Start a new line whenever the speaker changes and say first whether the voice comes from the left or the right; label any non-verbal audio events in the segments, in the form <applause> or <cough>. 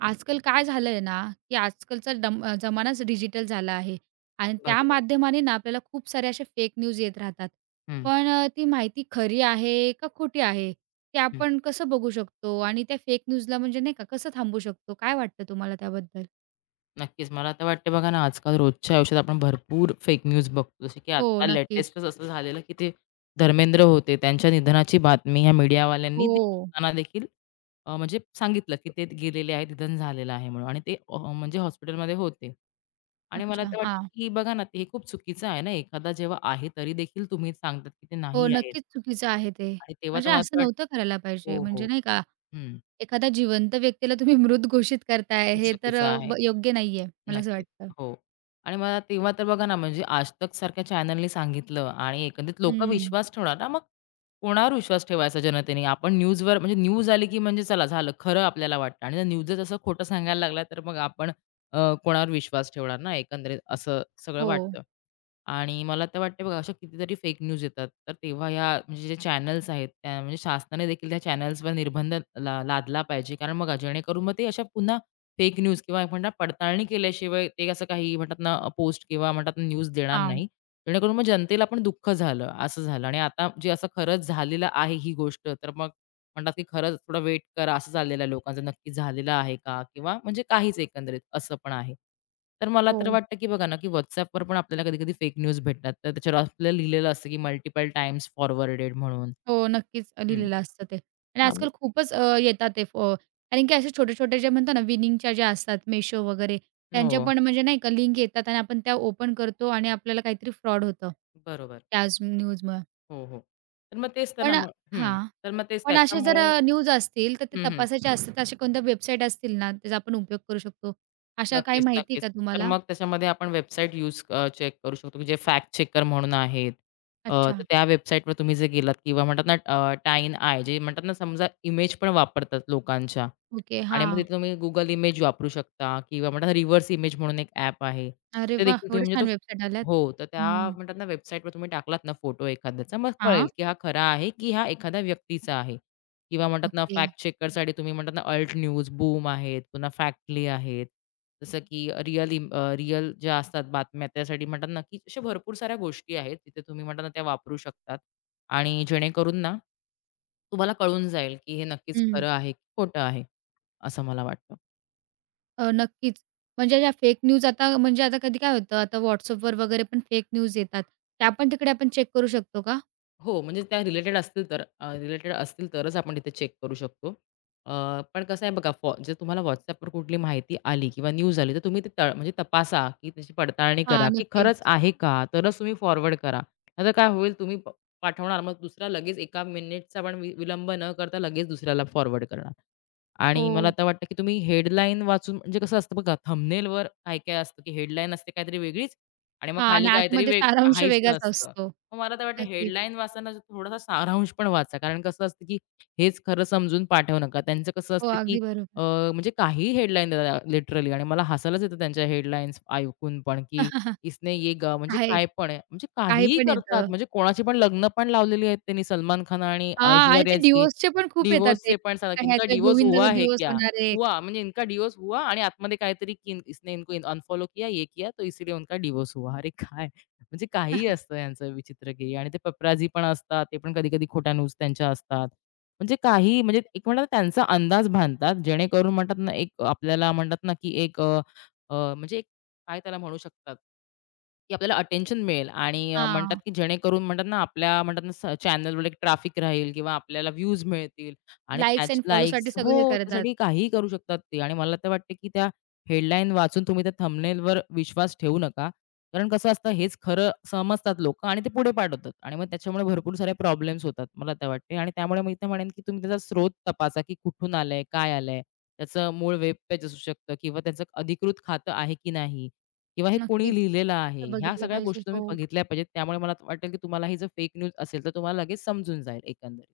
right: आजकाल काय झालंय ना, की जमानाच डिजिटल झाला आहे आणि त्या
left: बरोबर.
right: माध्यमाने ना आपल्याला खूप साऱ्या अशा फेक न्यूज येत राहतात.
left: हं,
right: पण ती माहिती खरी आहे का खोटी आहे, ते
left: हं.
right: आपण कसं बघू शकतो? आणि त्या फेक न्यूजला म्हणजे नाही का कसं थांबवू शकतो? काय वाटतं तुम्हाला त्याबद्दल?
left: नक्कीच. मला तर वाटते बघा ना, आजकाल रोजच्या आयुष्यात आपण भरपूर फेक न्यूज बघतो. जसं की
right: हो,
left: आता
right: नक्कीच.
left: लेटेस्टच असं झालेलं, की ते धर्मेंद्र होते. त्यांच्या निधनाची बातमी ह्या मीडियावाल्यांनी
right: हो.
left: दिसताना देखील म्हणजे सांगितलं, की ते गेलेले आहेत, निधन झालेलं आहे म्हणून आणि ते म्हणजे हॉस्पिटलमध्ये होते. आणि मला
right: अच्छा.
left: तर वाटतं,
right: हां.
left: की बघा ना, ते हे खूप चुकीचं आहे ना. एखादा जेव्हा आहे तरी देखील तुम्ही सांगतात, की ते
right: हो,
left: नाही आहेत.
right: नक्कीच चुकीचं आहे ते.
left: आणि तेव्हा तर
right: म्हणजे
left: मला तर
right: असं नव्हतं
left: वाटतं
right: करायला पाहिजे.
left: हो, हो.
right: म्हणजे नाही का,
left: हं.
right: एखादा जिवंत व्यक्तीला तुम्ही मृत घोषित करताय
left: खूप
right: हे तर
left: चुकीचं
right: अ,
left: आहे.
right: ब योग्य नाहीये. मला असं
left: नक्कीच.
right: वाटतं.
left: हो. आणि मला तेव्हा तर बघा ना, म्हणजे आज तक सारख्या चॅनलनी सांगितलं आणि एकंदरीत लोकं
right: हं.
left: विश्वास ठेवणार ना, मग कोणावर विश्वास ठेवायचा जनतेने? आपण न्यूजवर म्हणजे न्यूज आली, की म्हणजे चला झालं, खरं आपल्याला वाटतं आणि जर न्यूजच असं खोटं सांगायला लागला, तर मग आपण अ, कोणावर विश्वास ठेवणार ना, एकंदरीत असं सगळं
right: हो.
left: वाटतं. आणि मला तर वाटतं बघा, अशा कितीतरी फेक न्यूज येतात. तर तेव्हा ह्या म्हणजे जे चॅनल्स आहेत, त्या म्हणजे शासनाने देखील त्या चॅनल्सवर निर्बंध ला लादला पाहिजे. कारण बघा, जेणेकरून मग ते अशा पुन्हा फेक न्यूज किंवा एक म्हणतात पडताळणी केल्याशिवाय ते असं काही म्हणतात ना पोस्ट किंवा म्हणतात ना न्यूज देणार
right: हां.
left: नाही. जेणेकरून मग जनतेला पण दुःख झालं, असं झालं आणि आता जे असं खरंच झालेलं आहे ही गोष्ट, तर मग म्हणतात की खरंच थोडा वेट करा असं झालेलं आहे लोकांचं, नक्की झालेलं आहे का? किंवा म्हणजे काहीच एकंदरीत असं पण आहे. तर मला तर
right: हो,
left: वाटतं की बघा ना, की WhatsAppवर पण आपल्याला कधी-कधी फेक न्यूज भेटतात. तर त्याच्यावर आपल्याला लिहिलेलं असतं की मल्टिपल टाइम्स फॉरवर्डेड म्हणून.
right: हो. नक्कीच
left: हं.
right: लिहिलेलं असतं ते. आणि
left: हां,
right: आजकाल
left: मग
right: खूपच अ, येतात ते फ कारण की असे छोटे-छोटे जे म्हणतो ना विनिंगच्या ज्या असतात Meesho वगैरे त्यांच्या
left: हो,
right: पण म्हणजे नाही का लिंक येतात आणि आपण त्या ओपन करतो आणि आपल्याला काहीतरी फ्रॉड होतं.
left: बरोबर.
right: त्याच न्यूजमुळं.
left: हो, हो. तर मग तेच तर ना
right: पण
left: मग हं.
right: हां.
left: तर मग तेच
right: पण असे जर
left: त्याच्यामुळे
right: न्यूज असतील तर ते
left: हं, हं.
right: तपासायचे असतात. अशा कोणत्या वेबसाईट असतील ना त्याचा आपण उपयोग करू शकतो. अशा काही
left: नक्कीच,
right: माहिती
left: नक्कीच.
right: आहे का
left: तर
right: तुम्हाला?
left: मग त्याच्यामध्ये आपण वेबसाईट चेक करू शकतो, की जे फॅक्ट चेकर म्हणून आहेत. अ, तर
right: अच्छा.
left: त्या वेबसाईटवर तुम्ही जे गेलात किंवा म्हणतात ना टाईन आय जे म्हणतात ना समजा इमेज पण वापरतात लोकांच्या.
right: ओके.
left: आणि मग
right: हां.
left: तिथे तुम्ही Google इमेज वापरू शकता किंवा म्हणतात रिव्हर्स इमेज म्हणून एक ॲप आहे.
right: अरे
left: ते
right: वाह!
left: देखील तुम्ही
right: एवढ्या
left: म्हणजे तो
right: छान वेबसाईट आल्यात.
left: हो, तर त्या
right: हं.
left: म्हणतात ना वेबसाईटवर तुम्ही टाकलात ना फोटो एखाद्याचा, मग
right: हां.
left: कळेल की हा खरा आहे की हा एखाद्या व्यक्तीचा आहे किंवा म्हणतात ना
right: ओके.
left: फॅक्ट चेकरसाठी तुम्ही म्हणतात ना अल्ट न्यूज, बूम आहेत, पुन्हा फॅक्टली आहेत. जसं की रिअल ज्या असतात बातम्या त्यासाठी म्हणतात ना की अशा भरपूर साऱ्या गोष्टी आहेत तिथे तुम्ही म्हणतात ना त्या वापरू शकतात आणि जेणेकरून ना तुम्हाला कळून जाईल की हे नक्कीच
right: हं.
left: खरं आहे की खोटं आहे, असं मला वाटतं.
right: नक्कीच. म्हणजे या फेक न्यूज आता म्हणजे आता कधी काय होतं, आता WhatsAppवर वगैरे पण फेक न्यूज येतात. त्या पण तिकडे आपण चेक करू शकतो का?
left: हो, म्हणजे त्या रिलेटेड असतील तरच आपण तिथे चेक करू शकतो. पण कसं आहे बघा, जर तुम्हाला WhatsAppवर कुठली माहिती आली किंवा न्यूज आली, तर तुम्ही ते त म्हणजे तपासा, की त्याची पडताळणी करा,
right: हां,
left: की खरंच
right: नक्कीच.
left: आहे का? तरच तुम्ही फॉरवर्ड करा. नाहीतर काय होईल, तुम्ही पाठवणार, मग दुसरा लगेच 1 मिनिटचा पण विलंब न करता लगेच दुसऱ्याला फॉरवर्ड करणार. आणि मला
right: हो.
left: आता वाटतं, की तुम्ही हेडलाईन वाचून म्हणजे कसं असतं बघा, थंबनेलवर काय-काय असतं, की हेडलाईन असते काहीतरी वेगळीच आणि मग
right: हां
left: खाली
right: आणि
left: काहीतरी
right: आतमध्ये
left: वेग
right: सारांश
left: काहीच
right: वेगळाच
left: नसतं.
right: असतो.
left: मग मला तर वाटतं
right: नक्कीच.
left: हेडलाईन वाचताना जो थोडासा सारांश पण वाचा. कारण कसं असतं, की हेच खरं समजून पाठवू नका. त्यांचं कसं
right: हो,
left: असतं, की
right: अगदी
left: अ,
right: बरोबर.
left: म्हणजे काहीही हेडलाईन देतात लिटरली आणि मला हसायलाच येतं त्यांच्या हेडलाईन्स ऐकून पण, की
right: <laughs>
left: इसने ये गा म्हणजे
right: आहे.
left: काय पण आहे. म्हणजे
right: काही
left: काहीही
right: पण
left: करतात.
right: येतं.
left: म्हणजे कोणाची पण लग्न पण लावलेली आहेत त्यांनी सलमान खान आणि
right: हां आणि ते
left: ऐश्वर्याची.
right: डिवोर्सचे पण खूप येतात ते.
left: डिव्होर्सचे पण सांगा,
right: का
left: की इनका
right: ह्याच्या
left: डिवोर्स
right: गोविंदाचा
left: हुआ है
right: डिवोर्स
left: क्या?
right: होणार आहे.
left: हुआ म्हणजे इनका डिवोर्स हुआ आणि आतमध्ये काहीतरी की इसने इनको अनफॉलो किया, ये किया, तो इसीलिए उनका डिवोर्स हुआ. अरे काय? म्हणजे काहीही
right: <laughs>
left: असतं यांचं विचित्र गेय आणि ते पपराजी पण असतात, ते पण कधी-कधी खोट्या न्यूज त्यांच्या असतात. म्हणजे काही म्हणजे एक म्हणतात ना त्यांचा अंदाज बांधतात, जेणेकरून म्हणतात ना एक आपल्याला म्हणतात ना, की एक अ, अ, म्हणजे एक काय त्याला म्हणू शकतात की आपल्याला अटेन्शन मिळेल आणि म्हणतात
right: हां.
left: की जेणेकरून म्हणतात ना आपल्या म्हणतात ना चॅनलवर एक ट्रॅफिक राहील किंवा आपल्याला व्ह्यूज मिळतील आणि
right: लाइक्स
left: त्याच
right: एंड फॉलोसाठी
left: लाईक्स
right: सगळं हे
left: हो,
right: करतात.
left: त्यासाठी काहीही करू शकतात ते आणि मला तर वाटतं की त्या हेडलाईन वाचून तुम्ही त्या थंबनेलवर विश्वास ठेवू नका. कारण कसं असतं हेच खरं समजतात लोकं आणि ते पुढे पाठवतात आणि मग त्याच्यामुळे भरपूर सारे प्रॉब्लेम्स होतात, मला तर वाटते आणि त्यामुळे मी तर म्हणेन की तुम्ही त्याचा स्रोत तपासा की कुठून आलंय, काय आलंय? त्याचं मूळ वेब पेज असू शकतं किंवा त्याचं अधिकृत खातं आहे की नाही? किंवा हे कोणी
right: नक्कीच.
left: लिहिलेलं आहे,
right: तर
left: ह्या
right: बघितलं
left: सगळ्या
right: पाहिजे.
left: गोष्टी तुम्ही
right: हो.
left: बघितल्या पाहिजेत. त्यामुळे मला वाटेल, की तुम्हाला ही जर फेक न्यूज असेल, तर तुम्हाला लगेच समजून जाईल एकंदरीत.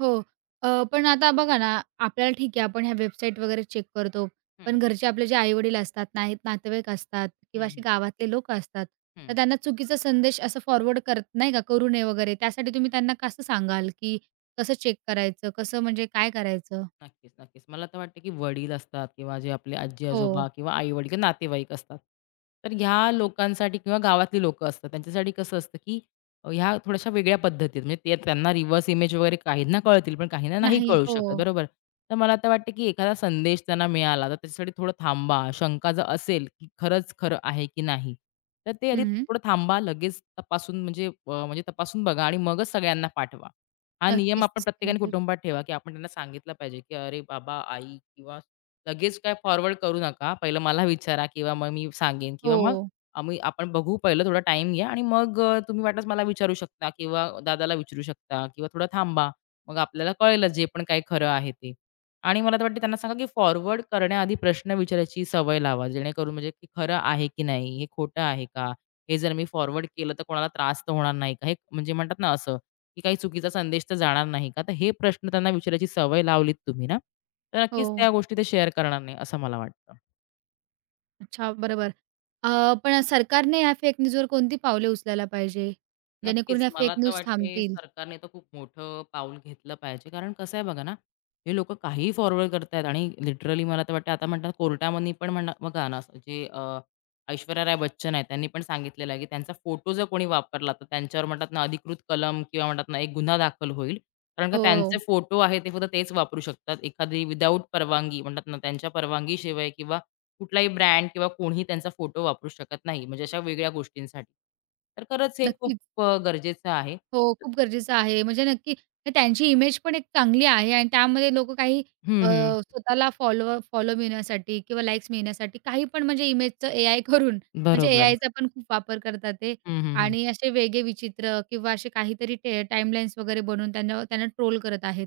right: हो. पण आता बघा ना, आपल्याला ठीक आहे आपण ह्या वेबसाईट वगैरे चेक करतो.
left: हं,
right: पण घरचे आपले जे आई-वडील असतात, नाही नातेवाईक असतात किंवा
left: हं,
right: असे
left: हं,
right: गावातले लोकं असतात, तर त्यांना चुकीचा संदेश असं फॉरवर्ड करत नाही का, करू नये वगैरे. त्यासाठी तुम्ही त्यांना कसं सांगाल, की कसं चेक करायचं? कसं म्हणजे काय करायचं?
left: नक्कीच, नक्कीच. मला तर वाटतं, की वडील असतात किंवा जे आपले
right: हो.
left: आजी-आजोबा किंवा आई-वडील किंवा नातेवाईक असतात. तर ह्या लोकांसाठी किंवा गावातली लोकं असतात, त्यांच्यासाठी कसं असतं, की ह्या थोड्याशा वेगळ्या पद्धतीत म्हणजे ते त्यांना रिव्हर्स इमेज वगैरे काहींना कळतील, पण काहींना नाही
right: नाही.
left: कळू शकत,
right: हो.
left: बरोबर? तर मला तर वाटतं, की एखादा संदेश त्यांना मिळाला, तर त्याच्यासाठी थोडं थांबा. शंका जर असेल, की खरंच खरं आहे की नाही, तर ते आधी
right: हं.
left: थोडं थांबा. लगेच तपासून म्हणजे अ, म्हणजे तपासून बघा आणि मगच सगळ्यांना पाठवा. हा नियम
right: नक्कीच
left: आपण
right: तसं केलं
left: प्रत्येकाने
right: पाहिजे.
left: कुटुंबात ठेवा, की आपण त्यांना सांगितलं पाहिजे, की "अरे बाबा, आई किंवा लगेच काय फॉरवर्ड करू नका. पहिलं मला विचारा किंवा मग मी सांगेन किंवा मग
right: हो.
left: आम्ही आपण बघू पहिलं थोडा टाइम घ्या आणि मग तुम्ही वाटल्यास मला विचारू शकता किंवा दादाला विचारू शकता किंवा थोडं थांबा. मग आपल्याला कळेलच जे पण काही खरं आहे ते." आणि मला तर वाटतं त्यांना सांगा, की फॉरवर्ड करण्याआधी प्रश्न विचारायची सवय लावा. जेणेकरून म्हणजे की खरं आहे की नाही? हे खोटं आहे का? हे जर मी फॉरवर्ड केलं तर कोणाला त्रास तर होणार नाही का? हे म्हणजे म्हणतात ना असं. की काही चुकीचा संदेश तर जाणार नाही का? तर हे प्रश्न त्यांना विचारायची सवय लावलीत तुम्ही ना, तर
right: हो.
left: नक्कीच त्या गोष्टी ते शेअर करणार नाही असं मला वाटतं.
right: अच्छा, बरोबर. अ, पण सरकारने ह्या फेक न्यूजवर कोणती पावले उचलायला पाहिजे? जेणेकरून
left: नक्कीच.
right: ह्या फेक
left: मला तर
right: न्यूज
left: वाटते
right: थांबतील?
left: सरकारने तर खूप मोठं पाऊल घेतलं पाहिजे. कारण कसं आहे बघा ना, हे लोकं काहीही फॉरवर्ड करतायत आणि लिटरली मला तर वाटतं आता म्हणतात कोर्टामध्ये पण म्हणा बघा ना, ऐश्वर्या राय बच्चन आहेत, त्यांनी पण सांगितलेलं आहे, की त्यांचा फोटो जर कोणी वापरला, तर त्यांच्यावर म्हणतात ना, अधिकृत कलम किंवा म्हणतात ना, एक गुन्हा दाखल होईल. कारण का त्यांचे
right: हो.
left: फोटो आहेत, ते फक्त तेच वापरू शकतात. एखादी विदाऊट परवानगी म्हणतात ना, त्यांच्या परवानगीशिवाय किंवा कुठलाही ब्रँड किंवा कोणीही त्यांचा फोटो वापरू शकत नाही. म्हणजे अशा वेगळ्या गोष्टींसाठी. तर खरंच हे खूप
right: नक्कीच.
left: खूप गरजेचं आहे.
right: हो, खूप गरजेचं आहे. म्हणजे नक्की हे त्यांची इमेज पण एक चांगली आहे आणि त्यामध्ये लोकं अ,
left: हं, हं.
right: स्वतःला फॉलो मिळण्यासाठी किंवा लाइक्स मिळण्यासाठी काही पण म्हणजे इमेजचं एआय करून म्हणजे
left: बरोबर.
right: एआयचा पण खूप वापर करतात ते
left: हं, हं, हं.
right: आणि असे वेगळे विचित्र किंवा असे काहीतरी टाईमलाईन्स वगैरे बनवून त्यांना त्यांना ट्रोल करत आहेत.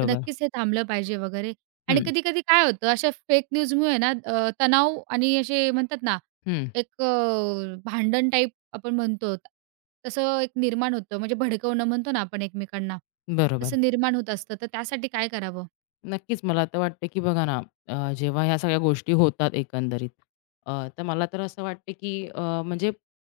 right: तर नक्कीच हे थांबलं पाहिजे वगैरे आणि
left: हं,
right: कधी-कधी काय होतं अशा फेक न्यूजमुळे ना तणाव आणि असे म्हणतात ना,
left: हं.
right: एक अ, भांडण टाइप आपण म्हणतो, तसं एक निर्माण होतं म्हणजे भडकवणं म्हणतो ना आपण एकमेकांना,
left: बरोबर.
right: तसं निर्माण होत असतं. तर त्यासाठी काय करावं?
left: नक्कीच, मला तर वाटतं, की बघा ना, जेव्हा ह्या सगळ्या गोष्टी होतात एकंदरीत, तर मला तर असं वाटतं, की म्हणजे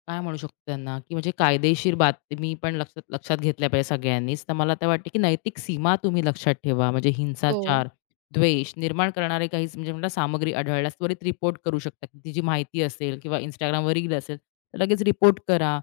left: काय म्हणू शकतो त्यांना, की म्हणजे कायदेशीर बातमी पण लक्षात लक्षात घेतल्या पाहिजे सगळ्यांनीच. तर मला तर वाटतं, की नैतिक सीमा तुम्ही लक्षात ठेवा. म्हणजे
right: हो.
left: हिंसाचार, द्वेष निर्माण करणारे काही म्हणजे म्हणा सामग्री आढळल्यास त्वरित रिपोर्ट करू शकता. ती जी माहिती असेल किंवा Instagramवर रील असेल, तर लगेच रिपोर्ट करा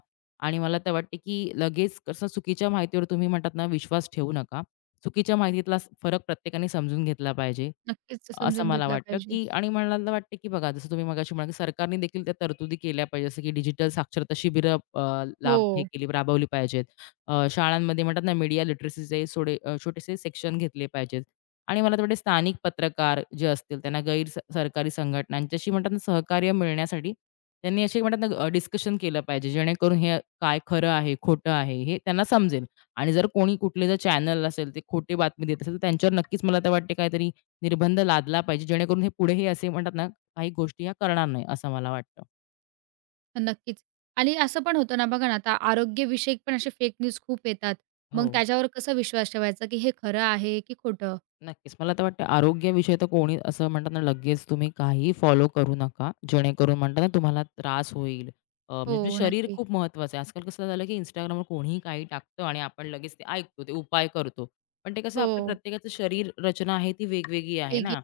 left: आणि मला तर वाटतं, की लगेच कसं चुकीच्या माहितीवर तुम्ही म्हणतात ना, विश्वास ठेवू नका. चुकीच्या माहितीतला फरक प्रत्येकाने समजून घेतला पाहिजे.
right: नक्कीच
left: असं
right: समजून
left: मला
right: घेतला
left: वाटतं,
right: पाहिजे.
left: की आणि मला वाटतं, की बघा जसं तुम्ही मगाशी म्हणाला, की सरकारने देखील त्या तरतुदी केल्या पाहिजे. जसं की डिजिटल साक्षरता शिबिरं लाभ हे
right: हो.
left: केली राबवली पाहिजेत. शाळांमध्ये म्हणतात ना मीडिया लिटरसीचे थोडे छोटेसे सेक्शन घेतले पाहिजेत. आणि मला तर स्थानिक पत्रकार जे असतील त्यांना गैर स सरकारी संघटनांच्याशी म्हणतात ना सहकार्य मिळण्यासाठी त्यांनी असे म्हणतात ना डिस्कशन केलं पाहिजे. जेणेकरून हे काय खरं आहे, खोटं आहे हे त्यांना समजेल. आणि जर कोणी कुठले जर चॅनल असेल ते खोटी बातमी देत असेल तर त्यांच्यावर नक्कीच मला तर वाटते काहीतरी निर्बंध लादला पाहिजे, जेणेकरून हे पुढेही असे म्हणतात ना, काही गोष्टी ह्या करणार नाही, असं मला वाटतं.
right: नक्कीच. आणि असं पण होतं ना बघा ना, आता आरोग्यविषयक पण असे फेक न्यूज खूप येतात.
left: हो,
right: मग त्याच्यावर कसा विश्वास ठेवायचा, की हे खरं आहे की खोटं?
left: नक्कीच. मला तर वाटतं आरोग्याविषयी तर कोणी असं म्हणतात ना, लगेच तुम्ही काहीही फॉलो करू नका, जेणेकरून म्हणतात ना, तुम्हाला त्रास होईल.
right: हो,
left: म्हणजे शरीर
right: नक्की.
left: खूप महत्त्वाचं आहे. आजकाल कसं झालं, की Instagramवर कोणीही काही टाकतं आणि आपण लगेच ते ऐकतो, ते उपाय करतो. पण ते कसं आपलं
right: हो.
left: प्रत्येकाचं शरीर रचना आहे ती वेगवेगळी आहे
right: वेगळी
left: ना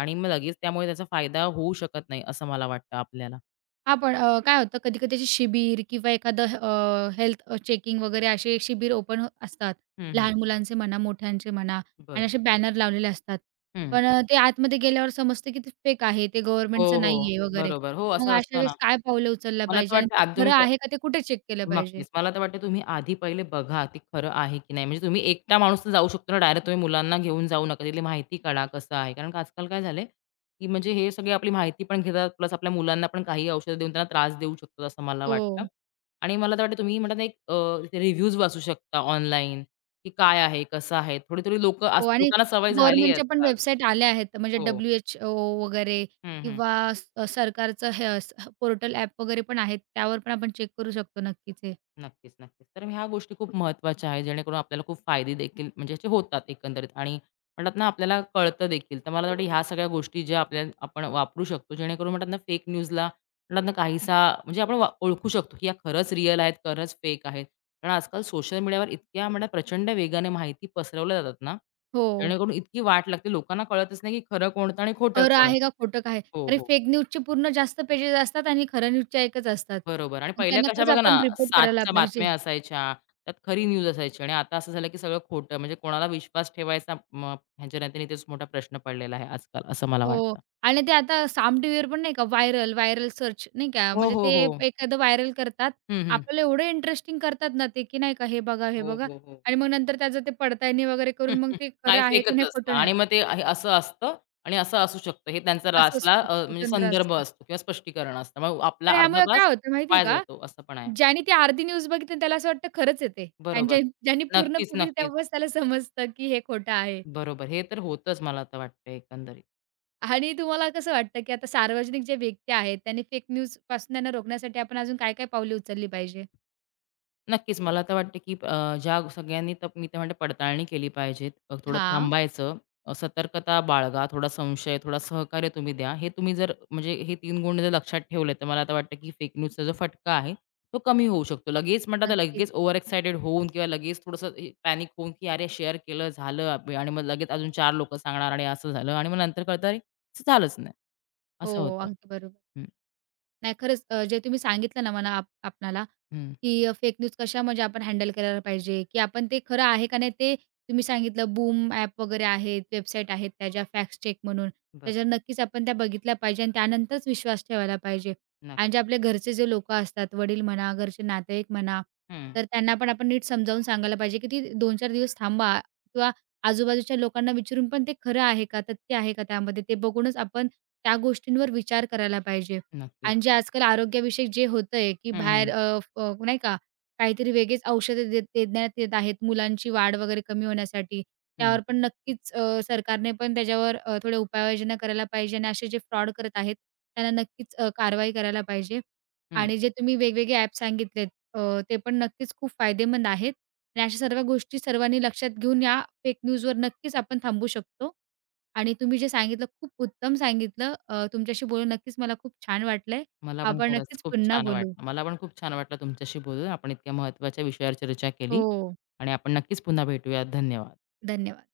left: आणि मग लगेच त्यामुळे त्याचा फायदा होऊ शकत नाही, असं मला वाटतं आपल्याला.
right: हां, काय होतं कधी-कधी त्याचे शिबीर किंवा एखादं हेल्थ चेकिंग वगैरे असे शिबीर ओपन हो, असतात.
left: हं, हं.
right: लहान मुलांचे म्हणा, मोठ्यांचे म्हणा आणि
left: बरं.
right: असे बॅनर लावलेले असतात.
left: हं.
right: पण ते आतमध्ये गेल्यावर समजतं की ते फेक आहे, ते
left: हो,
right: गव्हर्नमेंटचं
left: हो.
right: नाहीये वगैरे.
left: बरोबर. हो,
right: मग
left: असं
right: अशा
left: असतं ना.
right: वेळेस काय पावलं उचललं
left: मला तर
right: पाहिजे आणि
left: वाटतं
right: ते
left: आधी तुम्ही
right: खरं
left: पहि
right: आहे का ते कुठे चेक केलं पाहिजे?
left: नक्कीच. मला तर वाटतं तुम्ही आधी पहिले बघा ते खरं आहे की नाही. म्हणजे तुम्ही एकटा माणूस तर जाऊ शकतो ना, डायरेक्ट तुम्ही मुलांना घेऊन जाऊ नका. तिथली माहिती काढा कसं आहे. कारण का आजकाल काय झालंय, की म्हणजे हे सगळे आपली माहिती पण घेतात प्लस आपल्या मुलांना पण काही औषधं देऊन त्यांना त्रास देऊ शकतात असं मला वाटतं.
right: हो,
left: आणि मला तर वाटतं तुम्ही म्हणतात ना एक रिव्ह्यूज वाचू शकता ऑनलाईन, की काय आहे, कसं आहे. थोडी-थोडी लोकं
right: हो आणि
left: लोकांना सवय झाली आहे
right: गव्हर्नमेंटच्या पण
left: आजकाल.
right: वेबसाईट आल्या आहेत म्हणजे
left: हो.
right: WHO वगैरे
left: हं, हं.
right: किंवा सरकारचं हे पोर्टल ॲप वगैरे पण आहेत. त्यावर पण आपण चेक करू शकतो नक्कीच हे.
left: नक्कीच, नक्कीच. तर ह्या गोष्टी खूप महत्त्वाच्या आहेत, जेणेकरून आपल्याला खूप फायदे देखील म्हणजे असे होतात एकंदरीत आणि म्हणतात ना, आपल्याला कळतं देखील. तर मला वाटतं ह्या सगळ्या गोष्टी ज्या आपल्या आपण वापरू शकतो, जेणेकरून म्हणतात ना, फेक न्यूजला म्हणतात ना, काहीसा म्हणजे आपण वा ओळखू शकतो, की या खरंच रिअल आहेत, खरंच फेक आहेत. कारण आजकाल सोशल मीडियावर इतक्या म्हणा प्रचंड वेगाने माहिती पसरवल्या जातात ना,
right: हो.
left: जेणेकरून इतकी वाट लागते. लोकांना कळतच नाही, की खरं कोणतं आणि खोटं
right: खरं
left: कोण?
right: आहे का खोटं काय?
left: हो,
right: अरे,
left: हो.
right: फेक न्यूजचे पूर्ण जास्त पेजेस असतात आणि खऱ्या न्यूजच्या एकच असतात.
left: बरोबर आणि
right: मग
left: पहिल्या
right: त्यांना
left: कशा
right: खरंच
left: बघा
right: आपण
left: ना,
right: रिपोर्ट करायला
left: 7च्या
right: पाहिजे.
left: बातम्या असायच्या, त्यात खरी न्यूज असायची आणि आता असं झालं की सगळं खोटं. म्हणजे कोणाला विश्वास ठेवायचा मग ह्यांच्या नात्याने तेच मोठा प्रश्न पडलेला आहे आजकाल, असं मला
right: हो.
left: वाटतं.
right: आणि ते आता साम टीव्हीवर पण नाही का व्हायरल, व्हायरल सर्च नाही का,
left: हो,
right: म्हणजे
left: हो,
right: ते
left: हो.
right: एखादं व्हायरल करतात.
left: हं, हं.
right: आपल्याला एवढं इंटरेस्टिंग करतात ना ते, की नाही का हे बघा, हे
left: हो,
right: बघा
left: हो, हो.
right: आणि मग नंतर त्याचं ते पडताळणी वगैरे
left: हम्म,
right: करून मग
left: हम्म.
right: ते खरं
left: काय
right: आहे की
left: फेकच
right: नाही,
left: असतं
right: खोटं नाही
left: आणि मग ते हे असं असतं आणि असं असू शकतं. हे त्यांचा
right: असं
left: लास्टला
right: असू शकतं,
left: म्हणजे
right: तंत्र
left: संदर्भ
right: असतं.
left: असतो किंवा स्पष्टीकरण असतं. मग आपला
right: पण
left: अर्धा
right: ह्यामुळे
left: तास
right: काय होतं माहिती आहे
left: वाया
right: का,
left: जातो, असं पण आहे.
right: ज्यानी ती अर्धी न्यूज बघितली त्याला असं वाटतं खरंच आहे ते आणि
left: बरोबर.
right: ज्यांनी पूर्ण
left: नक्कीच,
right: बघितली
left: नक्कीच.
right: तेव्हाच त्याला समजतं, की हे खोटं आहे.
left: बरोबर. हे तर होतंच मला तर वाटतं एकंदरीत.
right: आणि तुम्हाला कसं वाटतं, की आता सार्वजनिक जे व्यक्त्या आहेत त्यांनी फेक न्यूजपासून त्यांना रोखण्यासाठी आपण अजून काय-काय पावले उचलली पाहिजे?
left: नक्कीच. मला तर वाटतं, की ज्या सगळ्यांनी तर मी ते म्हणते पडताळणी केली पाहिजे. थोडं
right: हां.
left: थांबायचं, सतर्कता बाळगा, थोडा संशय, थोडा सहकार्य तुम्ही द्या. हे तुम्ही जर म्हणजे हे 3 गुण जर लक्षात ठेवले, तर मला तर वाटतं, की फेक न्यूजचा जो फटका आहे, तो कमी होऊ शकतो. लगेच म्हणतात ना,
right: नक्कीच.
left: लगेच ओव्हर एक्साइटेड होऊन किंवा लगेच थोडंसं पॅनिक होऊन, की "अरे, शेअर केलं, झालं आपलं" आणि मग लगेच अजून 4 लोकं सांगणार आणि असं झालं आणि मग नंतर कळतं, "अरे, असं झालंच नाही."
right: हो,
left: असं होतं.
right: अगदी बरोबर.
left: हं,
right: नाही खरंच जे तुम्ही सांगितलं ना मला आपणाला,
left: हं.
right: की फेक न्यूज कशा म्हणजे आपण हँडल करायला पाहिजे, की आपण ते खरं आहे का नाही ते तुम्ही सांगितलं बूम ॲप वगैरे आहेत, वेबसाईट आहेत त्याच्या फॅक्ट चेक म्हणून.
left: बरोबर.
right: त्याच्यावर नक्कीच आपण त्या बघितल्या पाहिजे आणि त्यानंतरच विश्वास ठेवायला पाहिजे. आणि जे
left: नक्की.
right: आपले घरचे जे लोकं असतात, वडील म्हणा, घरचे नातेवाईक म्हणा,
left: हं.
right: तर त्यांना पण आपण नीट समजावून सांगायला पाहिजे, की ती 2-4 दिवस थांबा किंवा आजूबाजूच्या लोकांना विचारून पण ते खरं आहे का, तथ्य आहे का त्यामध्ये ते बघूनच आपण त्या गोष्टींवर विचार करायला पाहिजे.
left: नक्कीच.
right: आणि जे आजकाल आरोग्याविषयक जे होतंय, की
left: हं, हं.
right: बाहेर अ, फ अ, नाही का, काहीतरी वेगळीच औषधं देण्यात येत आहेत मुलांची वाढ वगैरे कमी होण्यासाठी.
left: हं,
right: त्यावर पण नक्कीच सरकारने पण त्याच्यावर थोड्या उपाययोजना करायला पाहिजे आणि असे जे फ्रॉड करत आहेत, त्यांना नक्कीच कारवाई करायला पाहिजे.
left: हं.
right: आणि जे तुम्ही वेगवेगळे ॲप सांगितलेत अ, ते पण नक्कीच खूप फायदेमंद आहेत आणि अशा सर्व गोष्टी सर्वांनी लक्षात घेऊन या फेक न्यूजवर नक्कीच आपण थांबू शकतो. आणि तुम्ही जे सांगितलं खूप उत्तम सांगितलं. तुमच्याशी बोलून नक्कीच मला खूप छान वाटलंय.
left: मला पण
right: आपण
left: खरंच
right: नक्कीच
left: खूप
right: पुन्हा
left: छान
right: बोलू.
left: वाटलं. मला पण खूप छान वाटलं तुमच्याशी बोलून. आपण इतक्या महत्त्वाच्या विषयावर चर्चा केली
right: हो,
left: आणि आपण नक्कीच पुन्हा भेटूयात. धन्यवाद.
right: धन्यवाद.